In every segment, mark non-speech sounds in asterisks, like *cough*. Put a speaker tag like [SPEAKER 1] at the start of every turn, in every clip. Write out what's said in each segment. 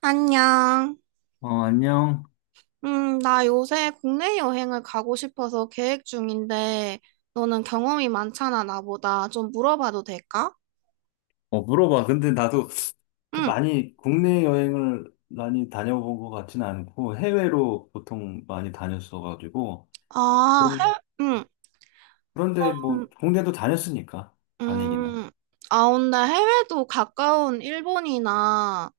[SPEAKER 1] 안녕.
[SPEAKER 2] 어, 안녕.
[SPEAKER 1] 나 요새 국내 여행을 가고 싶어서 계획 중인데, 너는 경험이 많잖아, 나보다. 좀 물어봐도 될까?
[SPEAKER 2] 어, 물어봐. 근데 나도
[SPEAKER 1] 응.
[SPEAKER 2] 많이 국내 여행을 많이 다녀본 것 같지는 않고 해외로 보통 많이 다녔어가지고
[SPEAKER 1] 아,
[SPEAKER 2] 그런
[SPEAKER 1] 응.
[SPEAKER 2] 그런데
[SPEAKER 1] 음,
[SPEAKER 2] 뭐 국내도 다녔으니까 다니기는.
[SPEAKER 1] 음. 아, 근데 해외도 가까운 일본이나,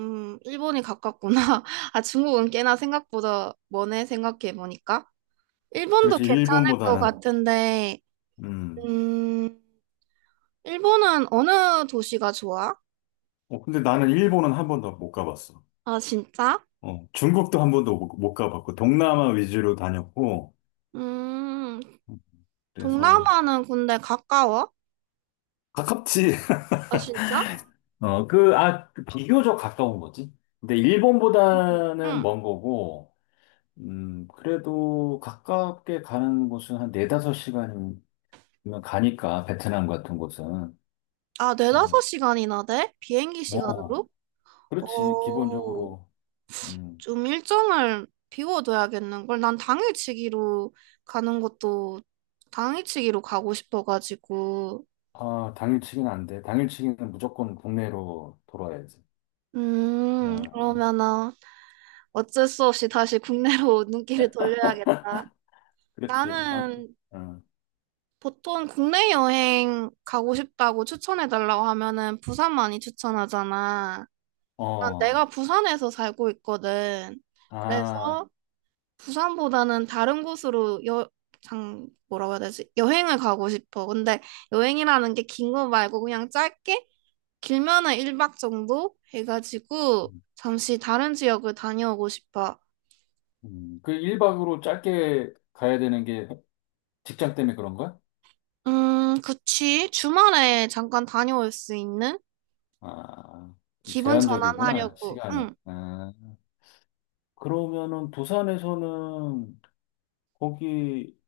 [SPEAKER 1] 일본이 가깝구나. *laughs* 아, 중국은 꽤나 생각보다 머네, 생각해보니까. 일본도
[SPEAKER 2] 그렇지,
[SPEAKER 1] 괜찮을 것
[SPEAKER 2] 일본보다는
[SPEAKER 1] 같은데,
[SPEAKER 2] 음.
[SPEAKER 1] 음, 일본은 어느 도시가 좋아?
[SPEAKER 2] 어, 근데 나는 일본은 한 번도 못 가봤어.
[SPEAKER 1] 아, 진짜?
[SPEAKER 2] 어, 중국도 한 번도 못 가봤고 동남아 위주로 다녔고
[SPEAKER 1] 음,
[SPEAKER 2] 그래서
[SPEAKER 1] 동남아는 근데 가까워?
[SPEAKER 2] 가깝지.
[SPEAKER 1] 아, 진짜?
[SPEAKER 2] *laughs* 비교적 가까운 거지. 근데
[SPEAKER 1] 응.
[SPEAKER 2] 일본보다는
[SPEAKER 1] 응.
[SPEAKER 2] 먼 거고. 그래도 가깝게 가는 곳은 한 네다섯 시간이면 가니까, 베트남 같은 곳은.
[SPEAKER 1] 아,
[SPEAKER 2] 뭐,
[SPEAKER 1] 네다섯 시간이나 돼? 비행기
[SPEAKER 2] 뭐,
[SPEAKER 1] 시간으로?
[SPEAKER 2] 그렇지,
[SPEAKER 1] 오,
[SPEAKER 2] 기본적으로. 음,
[SPEAKER 1] 좀 일정을 비워둬야겠는걸. 난 당일치기로 가는 것도 당일치기로 가고 싶어가지고.
[SPEAKER 2] 아, 당일치기는 안 돼. 당일치기는 무조건 국내로 돌아야지. 어,
[SPEAKER 1] 그러면은 어쩔 수 없이 다시 국내로 *laughs* 눈길을 돌려야겠다.
[SPEAKER 2] 그렇지. 아,
[SPEAKER 1] 나는
[SPEAKER 2] 어,
[SPEAKER 1] 보통 국내 여행 가고 싶다고 추천해달라고 하면은 부산 많이 추천하잖아. 난
[SPEAKER 2] 어,
[SPEAKER 1] 내가 부산에서 살고 있거든.
[SPEAKER 2] 아,
[SPEAKER 1] 그래서 부산보다는 다른 곳으로 뭐라고 해야 되지? 여행을 가고 싶어. 근데 여행이라는 게 긴 거 말고 그냥 짧게? 길면은 1박 정도 해가지고
[SPEAKER 2] 음,
[SPEAKER 1] 잠시 다른 지역을 다녀오고 싶어.
[SPEAKER 2] 1박으로 짧게 가야 되는 게 직장 때문에 그런 거야?
[SPEAKER 1] 그치. 주말에 잠깐 다녀올 수 있는?
[SPEAKER 2] 아, 좀
[SPEAKER 1] 기분
[SPEAKER 2] 제한적이구나,
[SPEAKER 1] 전환하려고.
[SPEAKER 2] 시간이.
[SPEAKER 1] 응.
[SPEAKER 2] 아, 그러면은 부산에서는 거기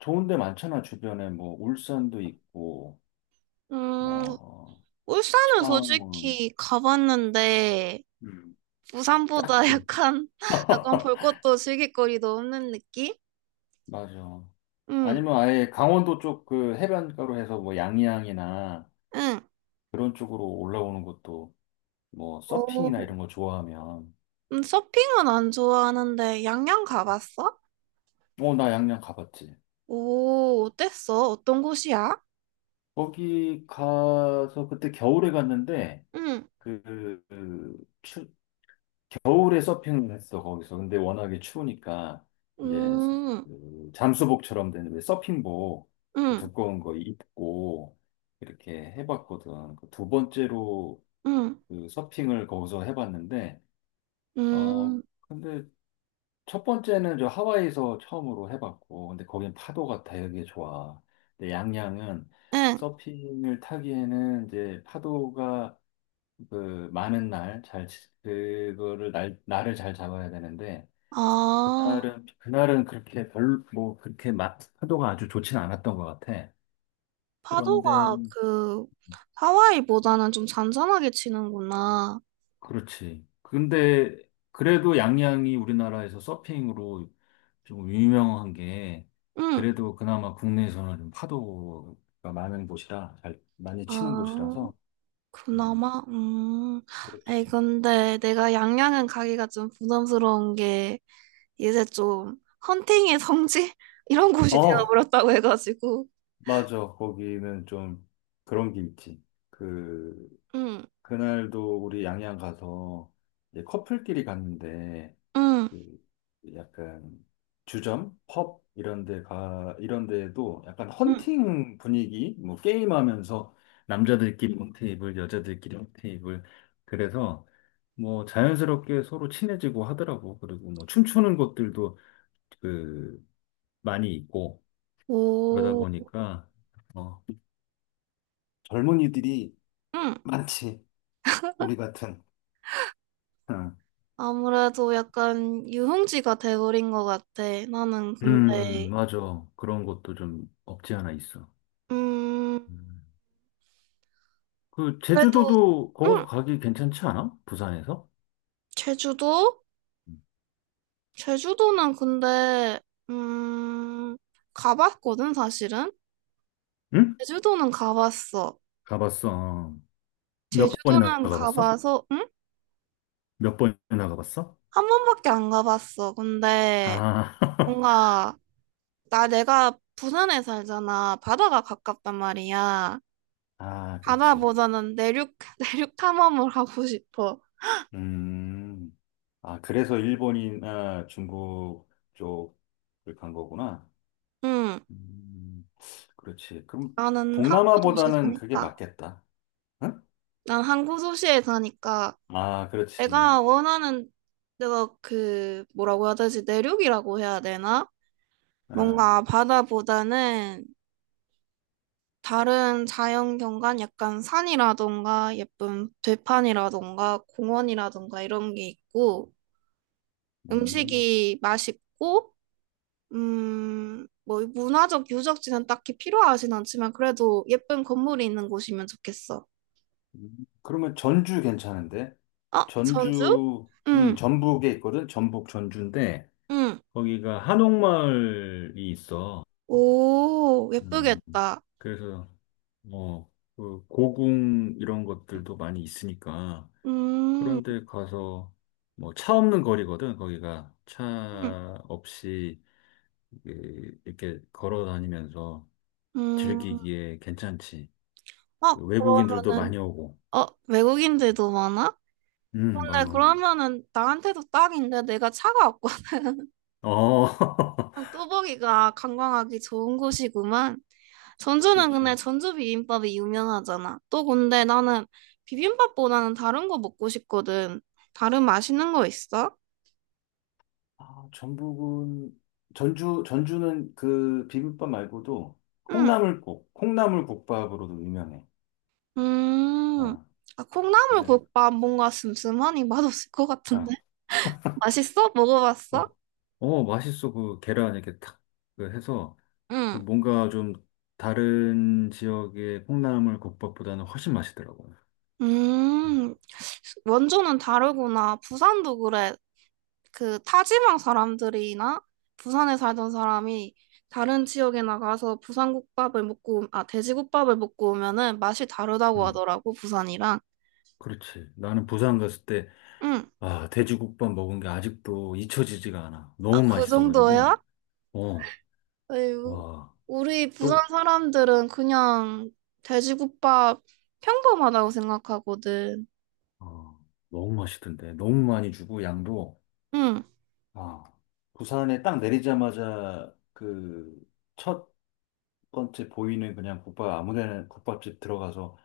[SPEAKER 2] 좋은 데 많잖아, 주변에. 뭐, 울산도 있고,
[SPEAKER 1] 음,
[SPEAKER 2] 뭐,
[SPEAKER 1] 울산은
[SPEAKER 2] 창원,
[SPEAKER 1] 솔직히 가봤는데,
[SPEAKER 2] 음.
[SPEAKER 1] 부산보다
[SPEAKER 2] 짝지.
[SPEAKER 1] 약간 *laughs*
[SPEAKER 2] *laughs*
[SPEAKER 1] 약간 볼 것도 즐길거리도 없는 느낌?
[SPEAKER 2] 맞아.
[SPEAKER 1] 응,
[SPEAKER 2] 아니면 아예 강원도 쪽 그 해변가로 해서 뭐, 양양이나
[SPEAKER 1] 응.
[SPEAKER 2] 그런 쪽으로 올라오는 것도 뭐, 서핑이나
[SPEAKER 1] 오,
[SPEAKER 2] 이런 거 좋아하면.
[SPEAKER 1] 서핑은 안 좋아하는데 양양 가봤어?
[SPEAKER 2] 어, 나 양양 가봤지.
[SPEAKER 1] 오, 어땠어? 어떤 곳이야?
[SPEAKER 2] 거기 가서 그때 겨울에 갔는데,
[SPEAKER 1] 응,
[SPEAKER 2] 그, 그 추, 겨울에 서핑을 했어 거기서. 근데 워낙에 추우니까 이제
[SPEAKER 1] 음,
[SPEAKER 2] 그 잠수복처럼 된 왜 서핑복, 그
[SPEAKER 1] 응,
[SPEAKER 2] 두꺼운 거 입고 이렇게 해봤거든, 그두 번째로
[SPEAKER 1] 응,
[SPEAKER 2] 그 서핑을 거기서 해봤는데.
[SPEAKER 1] 응,
[SPEAKER 2] 근데 첫 번째는 저 하와이에서 처음으로 해봤고, 근데 거긴 파도가 되게 좋아. 근데 양양은
[SPEAKER 1] 응.
[SPEAKER 2] 서핑을 타기에는 이제 파도가 그 많은 날 잘 그거를 날 날을 잘 잡아야 되는데,
[SPEAKER 1] 아,
[SPEAKER 2] 그날은 그렇게 별로 뭐 그렇게 파도가 아주 좋진 않았던 것 같아. 그런데
[SPEAKER 1] 파도가 그 하와이보다는 좀 잔잔하게 치는구나.
[SPEAKER 2] 그렇지. 근데 그래도 양양이 우리나라에서 서핑으로 좀 유명한 게,
[SPEAKER 1] 응,
[SPEAKER 2] 그래도 그나마 국내에서는 좀 파도가 많은 곳이라, 잘 많이 치는
[SPEAKER 1] 아.
[SPEAKER 2] 곳이라서. 음,
[SPEAKER 1] 그나마? 음.
[SPEAKER 2] 그렇지.
[SPEAKER 1] 에이, 근데 내가 양양은 가기가 좀 부담스러운 게 이제 좀 헌팅의 성지? *laughs* 이런 곳이
[SPEAKER 2] 어,
[SPEAKER 1] 되어버렸다고 해가지고.
[SPEAKER 2] 맞아. 거기는 좀 그런 게 있지. 그
[SPEAKER 1] 응,
[SPEAKER 2] 그날도 우리 양양 가서 이제 커플끼리 갔는데,
[SPEAKER 1] 응,
[SPEAKER 2] 그 약간 주점, 펍 이런 이런 데에도 약간
[SPEAKER 1] 응.
[SPEAKER 2] 헌팅 분위기, 뭐 게임하면서 남자들끼리 테이블, 여자들끼리 테이블. 그래서 뭐 자연스럽게 서로 친해지고 하더라고. 그리고 뭐 춤추는 것들도 그 많이 있고. 그러다
[SPEAKER 1] 오,
[SPEAKER 2] 보니까 어, 젊은이들이
[SPEAKER 1] 응.
[SPEAKER 2] 많지. 우리 같은. 응.
[SPEAKER 1] 아무래도 약간 유흥지가 돼버린 것 같아. 나는 근데,
[SPEAKER 2] 맞아. 그런 것도 좀 없지 않아 있어.
[SPEAKER 1] 음,
[SPEAKER 2] 음.
[SPEAKER 1] 그래도,
[SPEAKER 2] 제주도도 거기서
[SPEAKER 1] 응.
[SPEAKER 2] 가기 괜찮지 않아? 부산에서?
[SPEAKER 1] 제주도? 제주도는 근데, 음, 가봤거든, 사실은?
[SPEAKER 2] 응?
[SPEAKER 1] 제주도는 가봤어.
[SPEAKER 2] 가봤어. 어. 몇 번이나
[SPEAKER 1] 제주도는
[SPEAKER 2] 가봤어?
[SPEAKER 1] 가봐서, 응?
[SPEAKER 2] 몇 번이나 가봤어?
[SPEAKER 1] 한 번밖에 안 가봤어. 근데
[SPEAKER 2] 아, *laughs*
[SPEAKER 1] 뭔가, 나 내가 부산에 살잖아. 바다가 가깝단 말이야.
[SPEAKER 2] 아, 그렇지.
[SPEAKER 1] 바다보다는 내륙, *laughs* 내륙 탐험을 하고 싶어.
[SPEAKER 2] 음, 아, 그래서 일본이나 중국 쪽을 간 거구나.
[SPEAKER 1] 응.
[SPEAKER 2] 음, 그렇지. 그럼
[SPEAKER 1] 나는 항구 도시에
[SPEAKER 2] 동남아보다는 그게
[SPEAKER 1] 사니까.
[SPEAKER 2] 맞겠다. 응?
[SPEAKER 1] 난 항구 도시에 사니까
[SPEAKER 2] 아, 그렇지.
[SPEAKER 1] 내가 원하는, 내가 그, 뭐라고 해야 되지? 내륙이라고 해야 되나?
[SPEAKER 2] 아,
[SPEAKER 1] 뭔가 바다보다는 다른 자연경관, 약간 산이라던가 예쁜 들판이라던가 공원이라던가 이런 게 있고
[SPEAKER 2] 음.
[SPEAKER 1] 음식이 맛있고 뭐 문화적 유적지는 딱히 필요하진 않지만 그래도 예쁜 건물이 있는 곳이면 좋겠어.
[SPEAKER 2] 음, 그러면 전주 괜찮은데?
[SPEAKER 1] 어, 전주?
[SPEAKER 2] 전주,
[SPEAKER 1] 응,
[SPEAKER 2] 전북에 있거든? 전북 전주인데,
[SPEAKER 1] 응.
[SPEAKER 2] 거기가 한옥마을이 있어.
[SPEAKER 1] 오,
[SPEAKER 2] 음,
[SPEAKER 1] 예쁘겠다.
[SPEAKER 2] 그래서, 어, 그 고궁 이런 것들도 많이 있으니까.
[SPEAKER 1] 음,
[SPEAKER 2] 그런데 가서, 뭐, 차 없는 거리거든, 거기가.
[SPEAKER 1] 음,
[SPEAKER 2] 차 없이, 이렇게 걸어 다니면서
[SPEAKER 1] 음.
[SPEAKER 2] 즐기기에 괜찮지.
[SPEAKER 1] 어,
[SPEAKER 2] 외국인들도
[SPEAKER 1] 그러면은
[SPEAKER 2] 많이 오고.
[SPEAKER 1] 어, 외국인들도 많아? 근데
[SPEAKER 2] 많어.
[SPEAKER 1] 그러면은 나한테도 딱인데 내가 차가 없고
[SPEAKER 2] 어. *laughs*
[SPEAKER 1] 뚜벅이가 관광하기 좋은 곳이구만. 전주는 근데
[SPEAKER 2] 그렇지.
[SPEAKER 1] 전주 비빔밥이 유명하잖아. 또 근데 나는 비빔밥보다는 다른 거 먹고 싶거든. 다른 맛있는 거 있어?
[SPEAKER 2] 아, 전북은 전주는 그 비빔밥 말고도
[SPEAKER 1] 응.
[SPEAKER 2] 콩나물국밥으로도 유명해.
[SPEAKER 1] 음.
[SPEAKER 2] 아,
[SPEAKER 1] 아,
[SPEAKER 2] 그래.
[SPEAKER 1] 콩나물국밥 뭔가 슴슴하니 맛없을 것 같은데.
[SPEAKER 2] 아,
[SPEAKER 1] 맛있어? 먹어봤어?
[SPEAKER 2] 어, 어, 맛있어. 그 계란 이렇게 탁, 그 해서,
[SPEAKER 1] 응.
[SPEAKER 2] 뭔가 좀 다른 지역의 콩나물 국밥보다는 훨씬 맛있더라고. 음,
[SPEAKER 1] 음. 원조는 다르구나. 부산도 그래. 그 타지방 사람들이나 부산에 살던 사람이 다른 지역에 나가서 부산국밥을 먹고, 아, 돼지국밥을 먹고 오면은 맛이 다르다고
[SPEAKER 2] 음,
[SPEAKER 1] 하더라고, 부산이랑.
[SPEAKER 2] 그렇지. 나는 부산 갔을 때,
[SPEAKER 1] 응,
[SPEAKER 2] 아, 돼지국밥 먹은 게 아직도 잊혀지지가 않아.
[SPEAKER 1] 아,
[SPEAKER 2] 너무
[SPEAKER 1] 그 정도야?
[SPEAKER 2] 맛있어가지고, 어,
[SPEAKER 1] 에휴,
[SPEAKER 2] 와.
[SPEAKER 1] 우리 부산
[SPEAKER 2] 또
[SPEAKER 1] 사람들은 그냥 돼지국밥 평범하다고 생각하거든.
[SPEAKER 2] 어, 너무 맛있던데. 너무 많이 주고, 양도.
[SPEAKER 1] 응,
[SPEAKER 2] 아, 부산에 딱 내리자마자 첫 번째 보이는 그냥 국밥, 아무 데나 국밥집 들어가서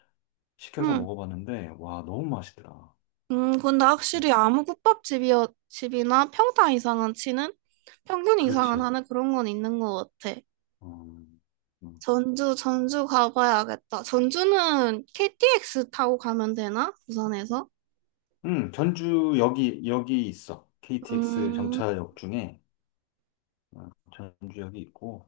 [SPEAKER 2] 시켜서
[SPEAKER 1] 응.
[SPEAKER 2] 먹어봤는데, 와, 너무 맛있더라.
[SPEAKER 1] 근데
[SPEAKER 2] 진짜.
[SPEAKER 1] 확실히 아무 집이나 평타 이상은 치는, 평균 이상은
[SPEAKER 2] 그렇지.
[SPEAKER 1] 하는 그런 건 있는 것 같아.
[SPEAKER 2] 음, 음.
[SPEAKER 1] 전주, 전주 가봐야겠다. 전주는 KTX 타고 가면 되나? 부산에서?
[SPEAKER 2] 전주 여기 있어. KTX
[SPEAKER 1] 음,
[SPEAKER 2] 정차역 중에 어, 전주역이 있고.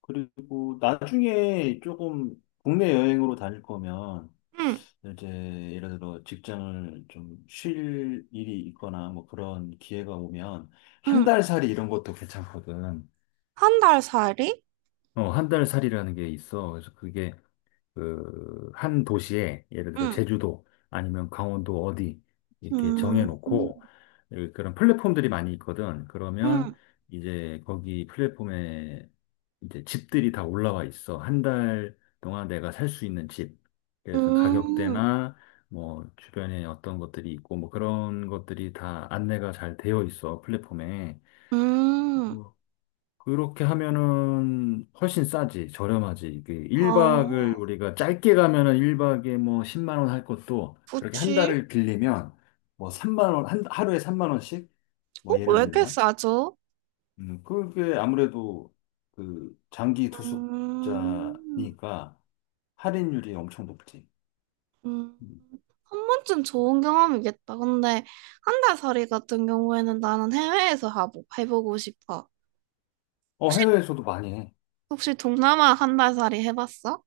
[SPEAKER 2] 그리고 나중에 조금 국내 여행으로 다닐 거면
[SPEAKER 1] 응,
[SPEAKER 2] 이제 예를 들어 직장을 좀 쉴 일이 있거나 뭐 그런 기회가 오면 한
[SPEAKER 1] 응.
[SPEAKER 2] 달 살이 이런 것도 괜찮거든.
[SPEAKER 1] 한 달 살이?
[SPEAKER 2] 한 달 살이라는 게 있어. 그래서 그게 그 한 도시에 예를 들어
[SPEAKER 1] 응,
[SPEAKER 2] 제주도 아니면 강원도 어디 이렇게
[SPEAKER 1] 음, 음,
[SPEAKER 2] 정해놓고, 예, 그런 플랫폼들이 많이 있거든. 그러면
[SPEAKER 1] 음,
[SPEAKER 2] 이제 거기 플랫폼에 이제 집들이 다 올라와 있어. 한 달 동안 내가 살 수 있는 집. 그래서
[SPEAKER 1] 음,
[SPEAKER 2] 가격대나 뭐 주변에 어떤 것들이 있고 뭐 그런 것들이 다 안내가 잘 되어 있어, 플랫폼에.
[SPEAKER 1] 음.
[SPEAKER 2] 그렇게 하면은 훨씬 싸지, 저렴하지. 이게 1박을
[SPEAKER 1] 어,
[SPEAKER 2] 우리가 짧게 가면은 1박에 뭐 10만 원 할 것도 그렇게 한
[SPEAKER 1] 그치?
[SPEAKER 2] 달을 빌리면 뭐 3만 원, 하루에 3만 원씩?
[SPEAKER 1] 어,
[SPEAKER 2] 뭐 예를
[SPEAKER 1] 왜 이렇게
[SPEAKER 2] 들면.
[SPEAKER 1] 싸죠?
[SPEAKER 2] 그게 아무래도 그 장기
[SPEAKER 1] 음,
[SPEAKER 2] 투숙자니까 할인율이 엄청 높지.
[SPEAKER 1] 음.
[SPEAKER 2] 음.
[SPEAKER 1] 한 번쯤 좋은 경험이겠다. 근데 한 달 살이 같은 경우에는 나는 해외에서 하고 해보고 싶어.
[SPEAKER 2] 어,
[SPEAKER 1] 혹시,
[SPEAKER 2] 해외에서도 많이 해.
[SPEAKER 1] 혹시 동남아 한 달 살이 해봤어?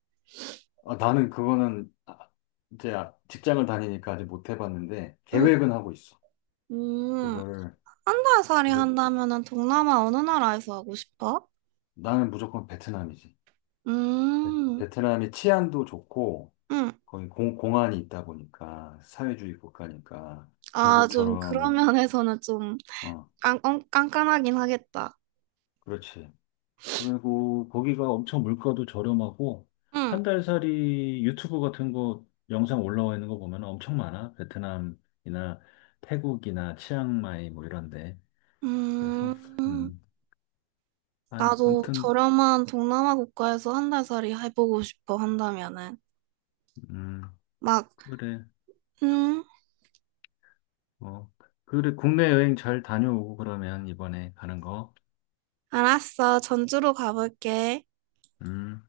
[SPEAKER 2] 아, 나는 그거는 이제 직장을 다니니까 아직 못 해봤는데 계획은 하고 있어.
[SPEAKER 1] 음,
[SPEAKER 2] 그거를
[SPEAKER 1] 한달살이 한다면은 동남아 어느 나라에서 하고 싶어?
[SPEAKER 2] 나는 무조건 베트남이지. 베,
[SPEAKER 1] 음,
[SPEAKER 2] 베트남이 치안도 좋고,
[SPEAKER 1] 음.
[SPEAKER 2] 거기 공안이 있다 보니까, 사회주의 국가니까,
[SPEAKER 1] 아, 좀 그런
[SPEAKER 2] 중국처럼,
[SPEAKER 1] 면에서는 좀
[SPEAKER 2] 어,
[SPEAKER 1] 깐깐하긴 하겠다.
[SPEAKER 2] 그렇지. 그리고 거기가 엄청 물가도 저렴하고
[SPEAKER 1] 음,
[SPEAKER 2] 한 달살이 유튜브 같은 거 영상 올라와 있는 거 보면 엄청 많아. 베트남이나 태국이나 치앙마이 뭐 이런데. 그래서
[SPEAKER 1] 음.
[SPEAKER 2] 음. 아,
[SPEAKER 1] 나도
[SPEAKER 2] 아무튼
[SPEAKER 1] 저렴한 동남아 국가에서 한 달살이 해보고 싶어, 한다면은.
[SPEAKER 2] 음.
[SPEAKER 1] 막,
[SPEAKER 2] 그래.
[SPEAKER 1] 음,
[SPEAKER 2] 뭐 그래 국내 여행 잘 다녀오고 그러면, 이번에 가는 거.
[SPEAKER 1] 알았어. 전주로 가볼게.
[SPEAKER 2] 음.